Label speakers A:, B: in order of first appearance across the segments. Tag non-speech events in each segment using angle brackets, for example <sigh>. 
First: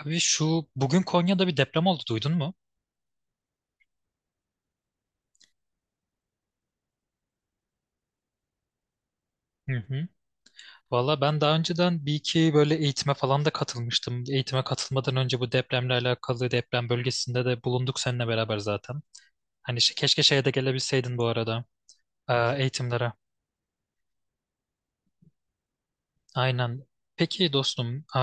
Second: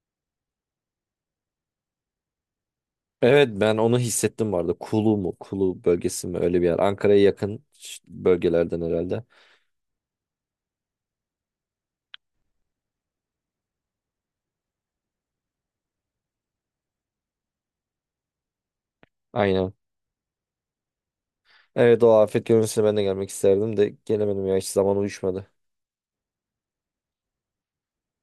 A: Abi şu bugün Konya'da bir deprem oldu duydun mu?
B: Evet ben onu hissettim vardı. Kulu mu? Kulu bölgesi mi? Öyle bir yer. Ankara'ya yakın bölgelerden herhalde.
A: Hı hı. Valla ben daha önceden bir iki böyle eğitime falan da katılmıştım. Eğitime katılmadan önce bu depremle alakalı deprem bölgesinde de bulunduk seninle beraber zaten.
B: Aynen.
A: Hani şey- keşke şeye de gelebilseydin bu arada
B: Evet, o
A: e,
B: afet görüntüsüne ben de
A: eğitimlere.
B: gelmek isterdim de gelemedim ya. Hiç zaman uyuşmadı.
A: Aynen. Peki dostum,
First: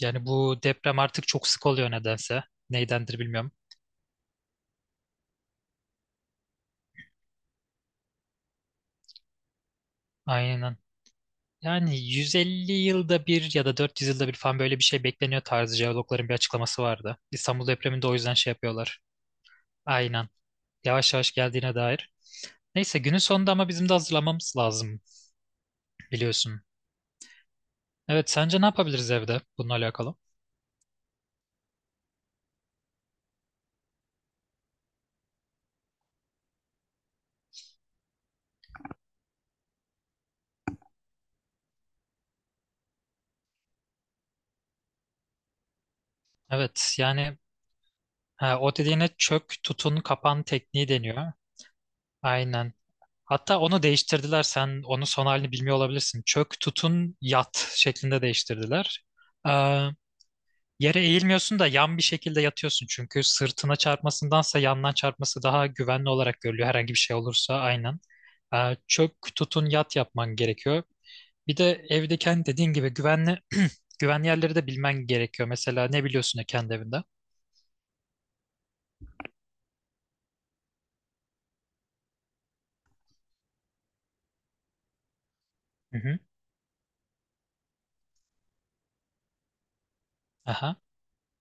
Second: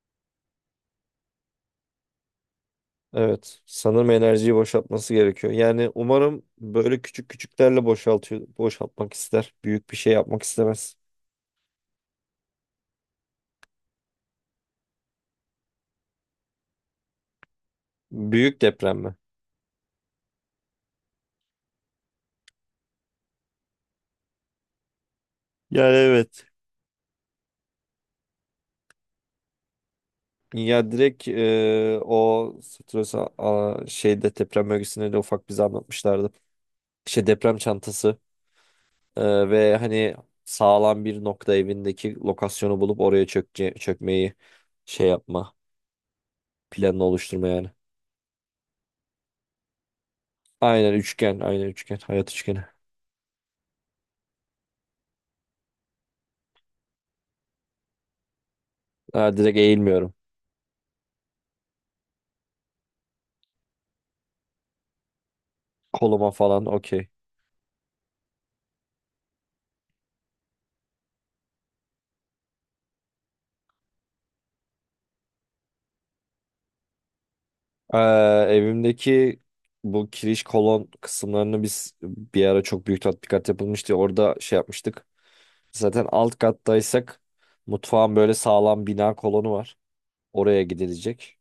A: yani bu deprem artık çok sık oluyor nedense. Neydendir bilmiyorum.
B: Evet. Sanırım enerjiyi boşaltması gerekiyor. Yani umarım böyle küçük küçüklerle boşaltıyor, boşaltmak ister. Büyük bir şey yapmak
A: Aynen.
B: istemez.
A: Yani 150 yılda bir ya da 400 yılda bir falan böyle bir şey bekleniyor tarzı jeologların bir açıklaması vardı. İstanbul depreminde o yüzden şey
B: Büyük deprem
A: yapıyorlar.
B: mi?
A: Aynen. Yavaş yavaş geldiğine dair. Neyse günün sonunda ama bizim de hazırlamamız lazım
B: Yani evet.
A: biliyorsun. Evet, sence ne yapabiliriz evde bununla alakalı?
B: Ya direkt o Stresa şeyde deprem bölgesinde de ufak bize anlatmışlardı. İşte deprem çantası. Ve hani sağlam bir nokta evindeki lokasyonu bulup oraya çökmeyi şey yapma.
A: Evet
B: Planını
A: yani
B: oluşturma yani.
A: ha, o dediğine çök tutun kapan tekniği
B: Aynen
A: deniyor.
B: üçgen. Aynen üçgen. Hayat üçgeni.
A: Aynen. Hatta onu değiştirdiler. Sen onun son halini bilmiyor olabilirsin. Çök tutun yat şeklinde değiştirdiler.
B: Ha, direkt eğilmiyorum.
A: Yere eğilmiyorsun da yan bir şekilde yatıyorsun çünkü sırtına çarpmasındansa yandan çarpması daha güvenli
B: Koluma
A: olarak
B: falan
A: görülüyor herhangi bir
B: okey.
A: şey olursa aynen. Çök tutun yat yapman gerekiyor. Bir de evde kendi dediğin gibi güvenli <clears throat> güvenli yerleri de bilmen gerekiyor. Mesela ne biliyorsun ya kendi evinde?
B: Ee, Evimdeki bu kiriş kolon kısımlarını biz bir ara çok büyük tatbikat yapılmıştı. Orada şey yapmıştık.
A: Hı
B: Zaten
A: hı.
B: alt kattaysak mutfağın böyle sağlam bina kolonu var. Oraya
A: Aha.
B: gidilecek.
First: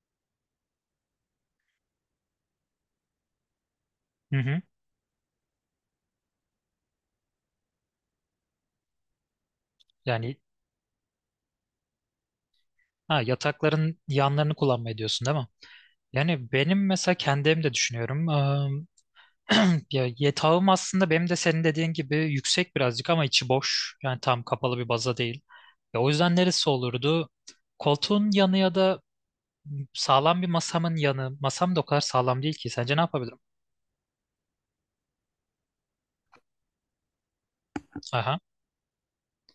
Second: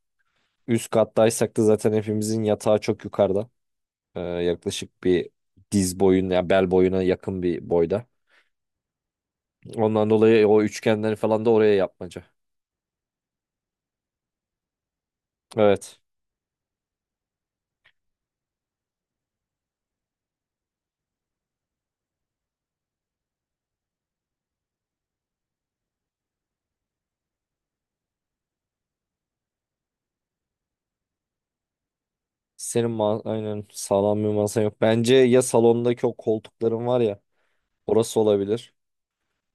B: Üst kattaysak da zaten hepimizin yatağı çok yukarıda.
A: Hı hı.
B: Yaklaşık bir diz boyuna, ya bel boyuna yakın bir boyda. Ondan
A: Yani
B: dolayı o üçgenleri falan da oraya yapmaca.
A: ha, yatakların yanlarını kullanmayı diyorsun değil mi?
B: Evet.
A: Yani benim mesela kendi evimde düşünüyorum. <clears throat> Ya yatağım aslında benim de senin dediğin gibi yüksek birazcık ama içi boş. Yani tam kapalı bir baza değil. Ya o yüzden neresi olurdu? Koltuğun yanı ya da sağlam bir masamın yanı. Masam da o kadar sağlam değil ki.
B: Senin
A: Sence ne
B: ma
A: yapabilirim?
B: aynen sağlam bir masan yok. Bence ya salondaki o koltukların var ya, orası
A: Aha,
B: olabilir.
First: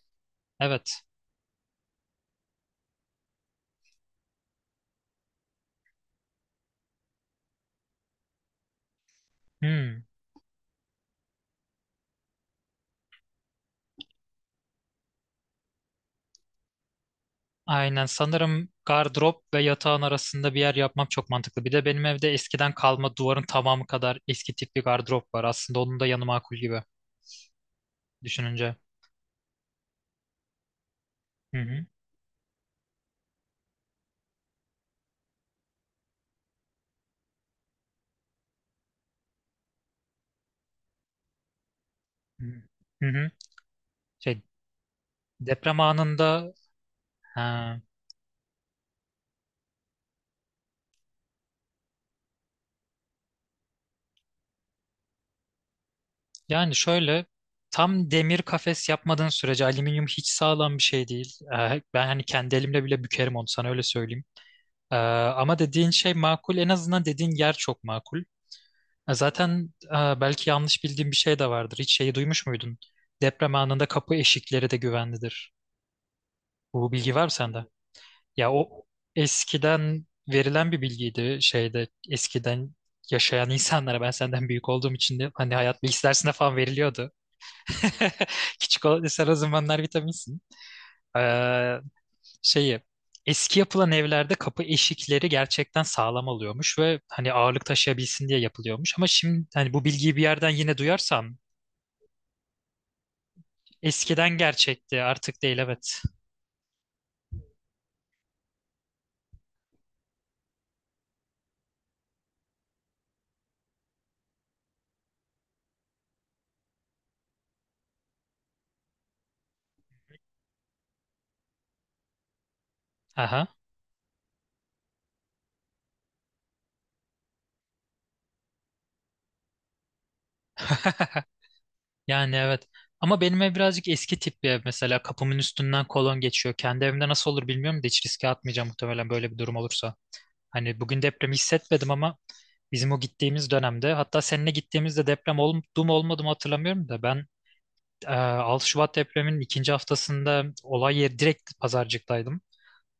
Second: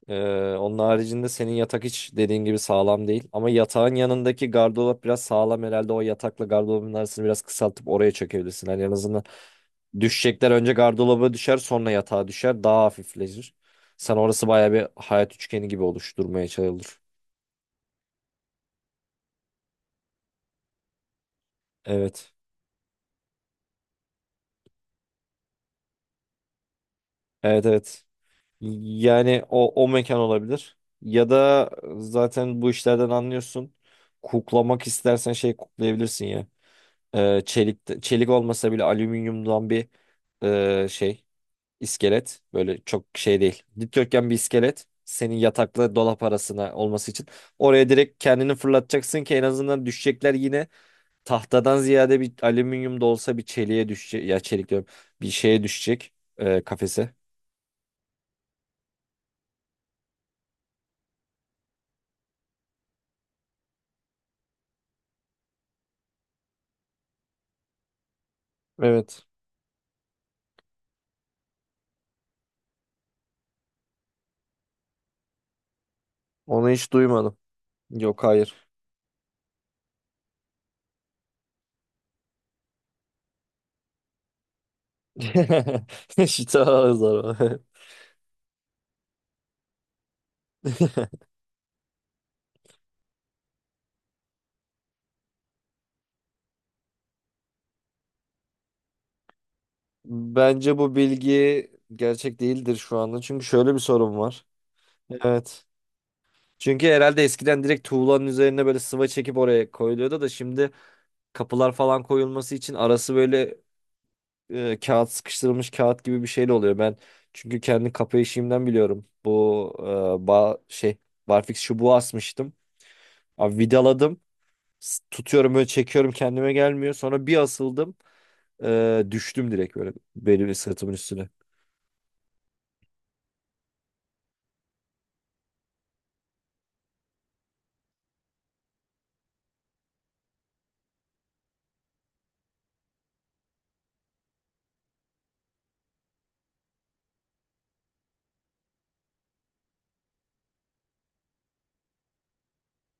B: Onun
A: evet.
B: haricinde senin yatak hiç dediğin gibi sağlam değil. Ama yatağın yanındaki gardırop biraz sağlam herhalde. O yatakla gardırobun arasını biraz kısaltıp oraya çekebilirsin. Hani en azından
A: Hmm.
B: düşecekler önce gardıroba düşer, sonra yatağa düşer, daha hafifleşir. Sen orası baya bir hayat üçgeni gibi oluşturmaya çalışılır.
A: Aynen sanırım gardırop ve yatağın arasında bir yer yapmam çok mantıklı. Bir de benim evde
B: Evet.
A: eskiden kalma duvarın tamamı kadar eski tip bir gardırop var. Aslında onun da yanı makul gibi
B: Evet, evet.
A: düşününce.
B: Yani o, o mekan olabilir. Ya
A: Hı
B: da
A: hı.
B: zaten bu işlerden anlıyorsun. Kuklamak istersen şey kuklayabilirsin ya. Çelik olmasa bile alüminyumdan bir şey. İskelet.
A: Hı hı.
B: Böyle çok
A: Hı hı.
B: şey değil. Dikdörtgen bir
A: Şey
B: iskelet. Senin
A: deprem
B: yatakla dolap
A: anında
B: arasına olması için.
A: ha.
B: Oraya direkt kendini fırlatacaksın ki en azından düşecekler yine tahtadan ziyade bir alüminyum da olsa bir çeliğe düşecek. Ya çelik diyorum. Bir şeye düşecek
A: Yani
B: kafese.
A: şöyle tam demir kafes yapmadığın sürece alüminyum hiç sağlam bir şey değil. Ben hani kendi elimle bile bükerim onu sana öyle söyleyeyim. Ee, Ama dediğin şey makul, en azından dediğin yer çok makul.
B: Evet.
A: Zaten belki yanlış bildiğim bir şey de vardır. Hiç şeyi duymuş muydun? Deprem anında kapı eşikleri de güvenlidir.
B: Onu
A: Bu
B: hiç
A: bilgi var mı
B: duymadım.
A: sende?
B: Yok,
A: Ya
B: hayır.
A: o eskiden verilen bir bilgiydi şeyde eskiden yaşayan insanlara ben senden büyük olduğum için de hani hayat
B: <laughs>
A: bilgisi dersinde falan
B: Şita
A: veriliyordu.
B: zarı.
A: <laughs> Ki çikolata sen o zamanlar vitaminsin.
B: <laughs>
A: Ee, Şeyi eski yapılan evlerde kapı eşikleri gerçekten sağlam oluyormuş ve hani ağırlık taşıyabilsin diye yapılıyormuş. Ama şimdi hani bu bilgiyi bir yerden
B: Bence
A: yine
B: bu
A: duyarsam
B: bilgi gerçek değildir şu anda. Çünkü şöyle bir sorun
A: eskiden
B: var.
A: gerçekti artık değil,
B: Evet.
A: evet.
B: Çünkü herhalde eskiden direkt tuğlanın üzerine böyle sıva çekip oraya koyuluyordu da şimdi kapılar falan koyulması için arası böyle sıkıştırılmış kağıt gibi bir şeyle oluyor. Ben çünkü kendi kapı işimden biliyorum. Bu e, ba şey barfix çubuğu asmıştım.
A: Aha.
B: Abi vidaladım. Tutuyorum, böyle çekiyorum, kendime gelmiyor. Sonra bir asıldım. Düştüm direkt böyle benim sırtımın üstüne.
A: <laughs> Yani evet. Ama benim ev birazcık eski tip bir ev, mesela kapımın üstünden kolon geçiyor. Kendi evimde nasıl olur bilmiyorum da hiç riske atmayacağım muhtemelen böyle bir durum olursa. Hani bugün depremi hissetmedim ama bizim o gittiğimiz dönemde hatta seninle gittiğimizde deprem oldu mu olmadı mı hatırlamıyorum da ben 6 Şubat depreminin ikinci haftasında olay yeri direkt Pazarcık'taydım.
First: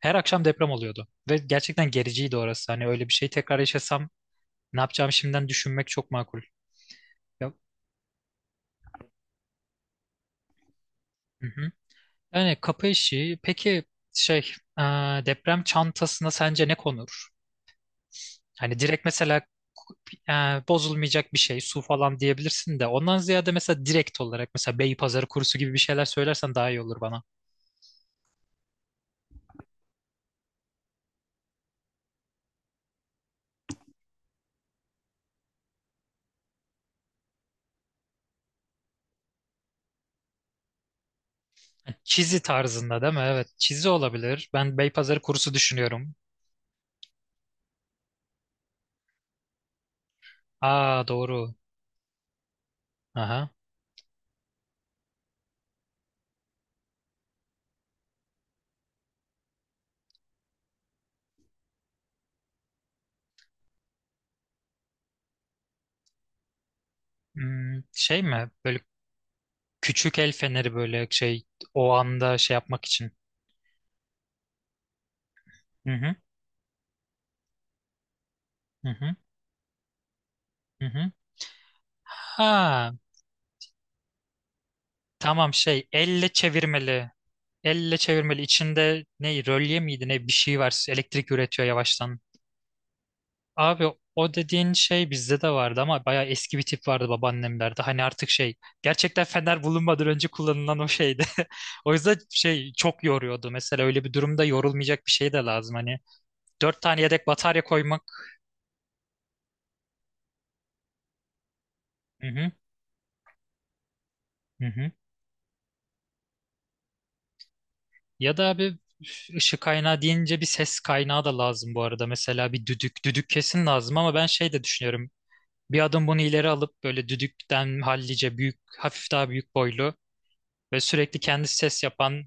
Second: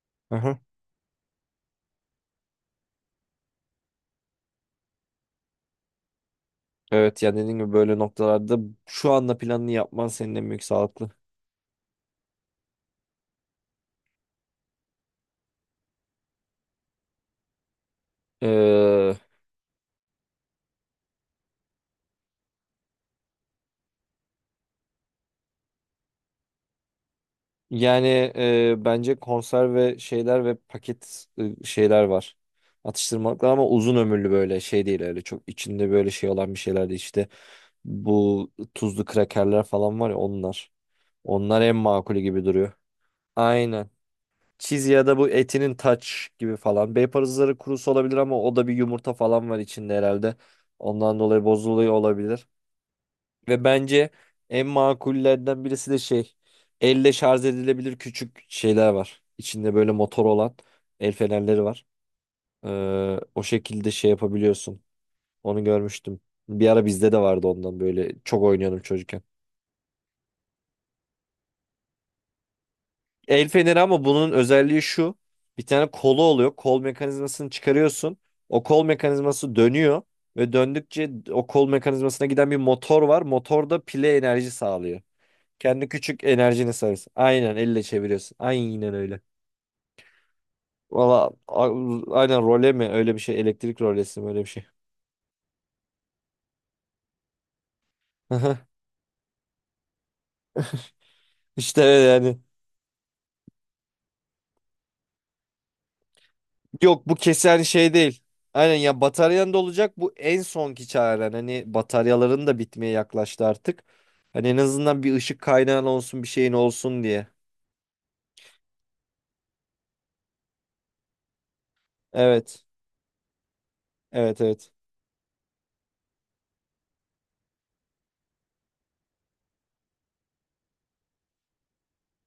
A: Her akşam
B: Aha.
A: deprem oluyordu ve gerçekten gericiydi orası. Hani öyle bir şey tekrar yaşasam ne yapacağımı şimdiden düşünmek çok makul.
B: Evet yani
A: Ya,
B: dediğim gibi böyle noktalarda şu anda planını yapman senin en büyük sağlıklı.
A: hı hı. Yani kapı işi peki şey e, deprem çantasına sence ne konur? Hani direkt
B: E,
A: mesela e, bozulmayacak bir şey su falan diyebilirsin de ondan ziyade mesela direkt olarak mesela Beypazarı kurusu gibi bir şeyler söylersen daha iyi olur bana.
B: Yani bence konserve şeyler ve paket şeyler var. Atıştırmalıklar ama uzun ömürlü, böyle şey değil, öyle çok içinde böyle şey olan bir şeyler değil, işte bu tuzlu krakerler falan var ya, onlar. Onlar en makulü
A: Çizi
B: gibi duruyor.
A: tarzında değil mi? Evet,
B: Aynen.
A: çizi olabilir. Ben
B: Cheese ya da
A: Beypazarı
B: bu
A: kurusu
B: etinin
A: düşünüyorum.
B: taç gibi falan. Bey parızları kurusu olabilir ama o da bir yumurta falan var içinde herhalde.
A: Aa
B: Ondan dolayı
A: doğru.
B: bozuluyor olabilir.
A: Aha.
B: Ve bence en makullerden birisi de şey, elle şarj edilebilir küçük şeyler var. İçinde böyle motor olan el fenerleri var. O şekilde şey yapabiliyorsun. Onu görmüştüm. Bir ara bizde de vardı, ondan
A: Hmm,
B: böyle
A: şey
B: çok
A: mi? Böyle
B: oynuyordum çocukken.
A: küçük el feneri böyle şey o anda şey yapmak için.
B: El feneri, ama bunun özelliği şu. Bir
A: Hı
B: tane
A: hı.
B: kolu oluyor. Kol mekanizmasını çıkarıyorsun. O kol
A: Hı hı.
B: mekanizması dönüyor ve
A: Hı
B: döndükçe
A: hı.
B: o kol mekanizmasına giden bir
A: Ha,
B: motor var. Motor da pile enerji sağlıyor.
A: tamam, şey
B: Kendi küçük
A: elle
B: enerjini sarıyorsun.
A: çevirmeli.
B: Aynen elle
A: Elle
B: çeviriyorsun.
A: çevirmeli.
B: Aynen
A: İçinde
B: öyle.
A: ne rölye miydi ne bir şey var.
B: Valla
A: Elektrik üretiyor
B: a-
A: yavaştan.
B: aynen, role mi öyle bir şey, elektrik
A: Abi
B: rolesi mi
A: o
B: öyle bir şey.
A: dediğin şey bizde de vardı ama bayağı eski bir tip vardı babaannemlerde. Hani artık şey
B: <laughs>
A: gerçekten fener bulunmadan önce kullanılan o şeydi.
B: İşte
A: <laughs> O
B: öyle
A: yüzden
B: yani.
A: şey çok yoruyordu. Mesela öyle bir durumda yorulmayacak bir şey de lazım. Hani dört tane
B: Yok, bu
A: yedek
B: kesen
A: batarya
B: şey
A: koymak.
B: değil. Aynen, ya bataryan da olacak, bu en sonki çaren. Hani
A: Hı
B: bataryaların
A: hı,
B: da bitmeye yaklaştı artık. Hani en
A: hı hı.
B: azından bir ışık kaynağın olsun, bir şeyin olsun diye.
A: Ya da abi üf, ışık kaynağı deyince bir ses kaynağı da lazım bu arada. Mesela
B: Evet.
A: bir düdük. Düdük kesin lazım ama ben
B: Evet,
A: şey de
B: evet.
A: düşünüyorum. Bir adım bunu ileri alıp böyle düdükten hallice büyük, hafif daha büyük boylu ve sürekli kendi ses yapan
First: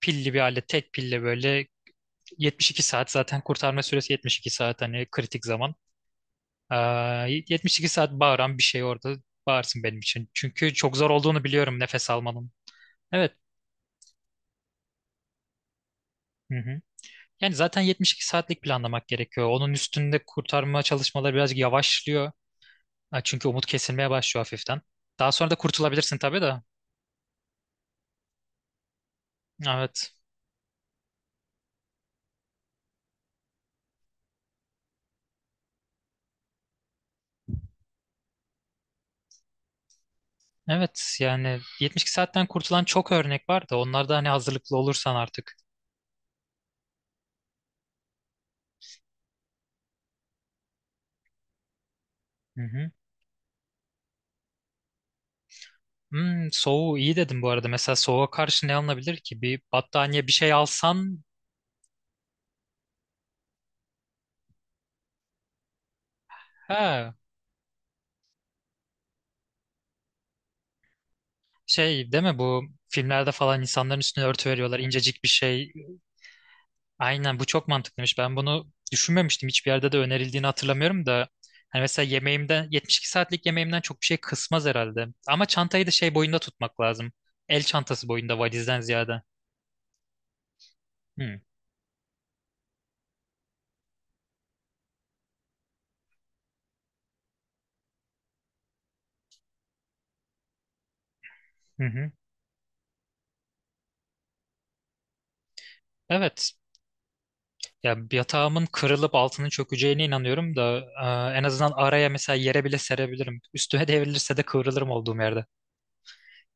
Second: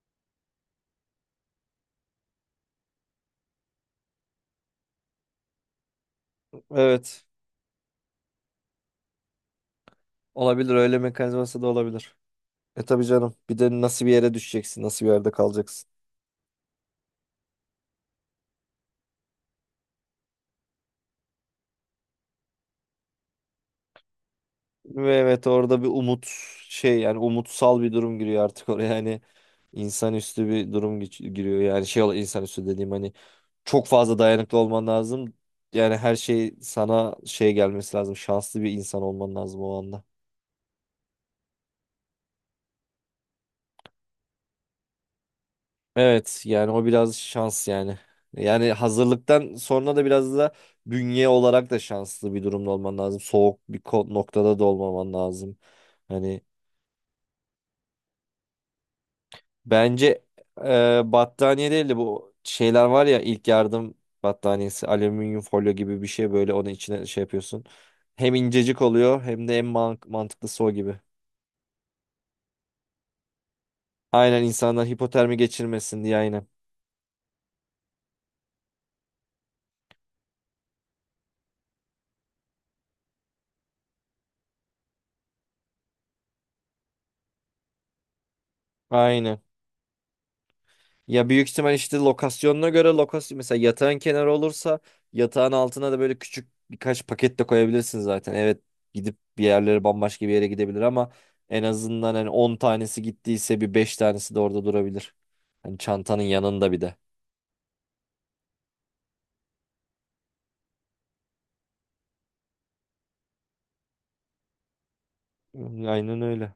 A: pilli bir alet, tek pille böyle 72 saat, zaten kurtarma süresi 72 saat hani kritik zaman. Ee,
B: Evet.
A: 72 saat bağıran bir şey orada bağırsın benim için. Çünkü
B: Olabilir,
A: çok
B: öyle
A: zor olduğunu
B: mekanizması da
A: biliyorum nefes
B: olabilir.
A: almanın.
B: E tabii
A: Evet.
B: canım. Bir de nasıl bir yere düşeceksin, nasıl bir yerde kalacaksın.
A: Hı hı. Yani zaten 72 saatlik planlamak gerekiyor. Onun üstünde kurtarma çalışmaları birazcık yavaşlıyor. Ha, çünkü umut kesilmeye başlıyor hafiften.
B: Ve
A: Daha
B: evet,
A: sonra da
B: orada bir
A: kurtulabilirsin
B: umut
A: tabii de.
B: şey yani, umutsal bir durum giriyor artık oraya yani,
A: Evet.
B: insanüstü bir durum giriyor yani, insanüstü dediğim hani çok fazla dayanıklı olman lazım, yani her şey sana şey gelmesi lazım, şanslı bir insan olman lazım o anda.
A: Evet yani 72 saatten kurtulan çok örnek var da onlar da hani hazırlıklı olursan artık.
B: Evet yani o biraz şans yani, yani hazırlıktan sonra da biraz da bünye olarak da şanslı bir
A: Hı
B: durumda
A: hı.
B: olman lazım, soğuk bir noktada da olmaman lazım hani.
A: Hmm, soğuğu iyi dedim bu arada. Mesela soğuğa karşı ne alınabilir ki? Bir
B: Bence
A: battaniye bir şey alsan
B: battaniye değil de bu şeyler var ya, ilk yardım battaniyesi, alüminyum folyo gibi bir şey, böyle onun içine
A: ha
B: şey yapıyorsun. Hem incecik oluyor hem de en mantıklısı o gibi.
A: şey değil mi bu filmlerde falan insanların üstüne
B: Aynen,
A: örtü veriyorlar
B: insanlar
A: incecik bir
B: hipotermi
A: şey.
B: geçirmesin diye, aynen.
A: Aynen bu çok mantıklıymış. Ben bunu düşünmemiştim. Hiçbir yerde de önerildiğini hatırlamıyorum da. Hani mesela yemeğimden 72 saatlik yemeğimden çok bir şey kısmaz herhalde. Ama çantayı da şey boyunda tutmak lazım. El çantası boyunda valizden ziyade.
B: Aynen. Ya
A: Hı
B: büyük ihtimal işte lokasyonuna göre lokasyon, mesela yatağın kenarı olursa yatağın altına da böyle küçük birkaç paket de koyabilirsin zaten. Evet, gidip bir yerlere bambaşka bir yere gidebilir ama en
A: hı. Hı.
B: azından hani 10 tanesi gittiyse bir 5 tanesi de orada durabilir. Hani çantanın
A: Evet.
B: yanında bir de.
A: Ya bir yatağımın kırılıp altının çökeceğine inanıyorum da en azından araya mesela yere bile serebilirim. Üstüme devrilirse de kıvrılırım olduğum yerde.
B: Aynen öyle.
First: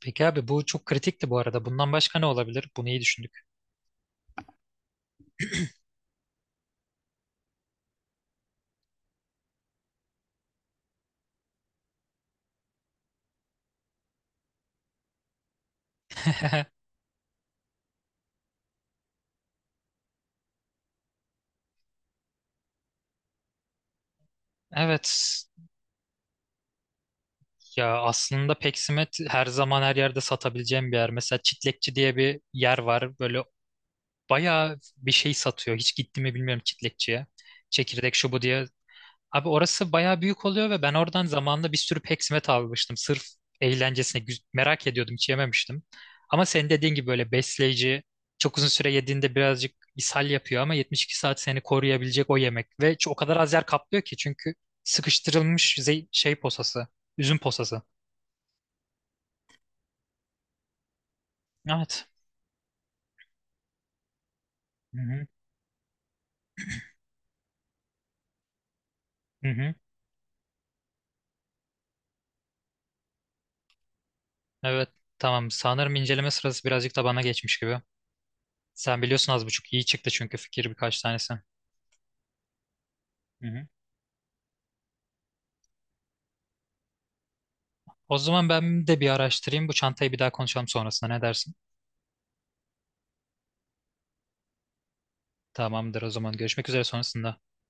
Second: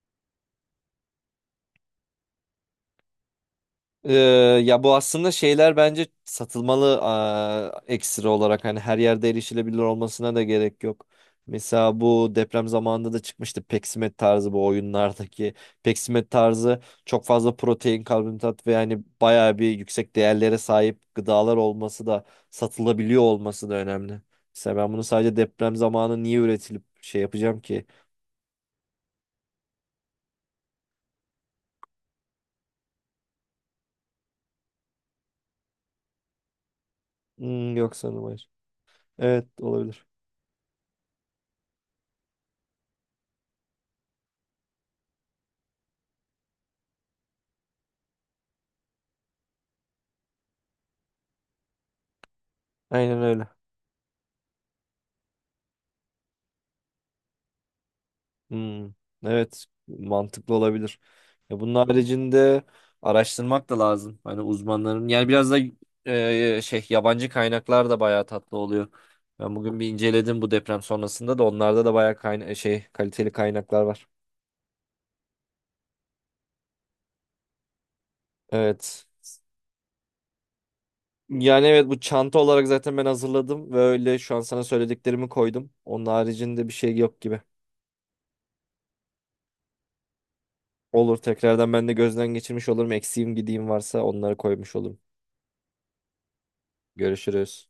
A: Peki abi bu çok kritikti bu arada. Bundan başka ne olabilir? Bunu iyi düşündük.
B: Ee, Ya bu aslında şeyler bence satılmalı, ekstra olarak, hani her yerde erişilebilir olmasına da gerek yok. Mesela bu deprem zamanında da çıkmıştı peksimet tarzı, bu oyunlardaki peksimet tarzı,
A: <laughs>
B: çok fazla protein, karbonhidrat ve yani bayağı bir yüksek değerlere sahip gıdalar olması da, satılabiliyor olması da önemli. Mesela ben bunu sadece
A: Evet.
B: deprem zamanı niye üretilip şey yapacağım ki?
A: Ya aslında peksimet her zaman her yerde satabileceğim bir yer. Mesela Çitlekçi diye bir yer var. Böyle bayağı bir şey satıyor. Hiç gitti mi bilmiyorum Çitlekçiye.
B: Hmm, yok
A: Çekirdek
B: sanırım
A: şu bu
B: hayır.
A: diye
B: Evet,
A: abi orası
B: olabilir.
A: bayağı büyük oluyor ve ben oradan zamanında bir sürü peksimet almıştım. Sırf eğlencesine güz- merak ediyordum hiç yememiştim. Ama senin dediğin gibi böyle besleyici çok uzun süre yediğinde birazcık ishal yapıyor ama 72 saat seni koruyabilecek o yemek. Ve ç- o
B: Aynen
A: kadar
B: öyle.
A: az yer kaplıyor ki çünkü sıkıştırılmış ze- şey posası, üzüm posası.
B: Hmm, evet, mantıklı olabilir. Ya bunun
A: Evet.
B: haricinde araştırmak da lazım. Hani
A: Hı
B: uzmanların
A: hı.
B: yani biraz da şey, yabancı kaynaklar da bayağı tatlı oluyor.
A: Hı
B: Ben
A: hı.
B: bugün bir inceledim bu deprem sonrasında da, onlarda da bayağı kayna şey kaliteli kaynaklar var.
A: Evet. Tamam. Sanırım inceleme sırası birazcık da bana geçmiş gibi. Sen
B: Evet.
A: biliyorsun az buçuk iyi çıktı çünkü fikir birkaç tanesi.
B: Yani evet, bu çanta olarak zaten ben
A: Hı hı.
B: hazırladım ve öyle şu an sana söylediklerimi koydum. Onun haricinde bir şey yok gibi.
A: O zaman ben de bir araştırayım. Bu çantayı bir daha konuşalım sonrasında.
B: Olur,
A: Ne dersin?
B: tekrardan ben de gözden geçirmiş olurum. Eksiğim gideyim varsa onları koymuş olurum.
A: Tamamdır o zaman. Görüşmek üzere sonrasında.
B: Görüşürüz.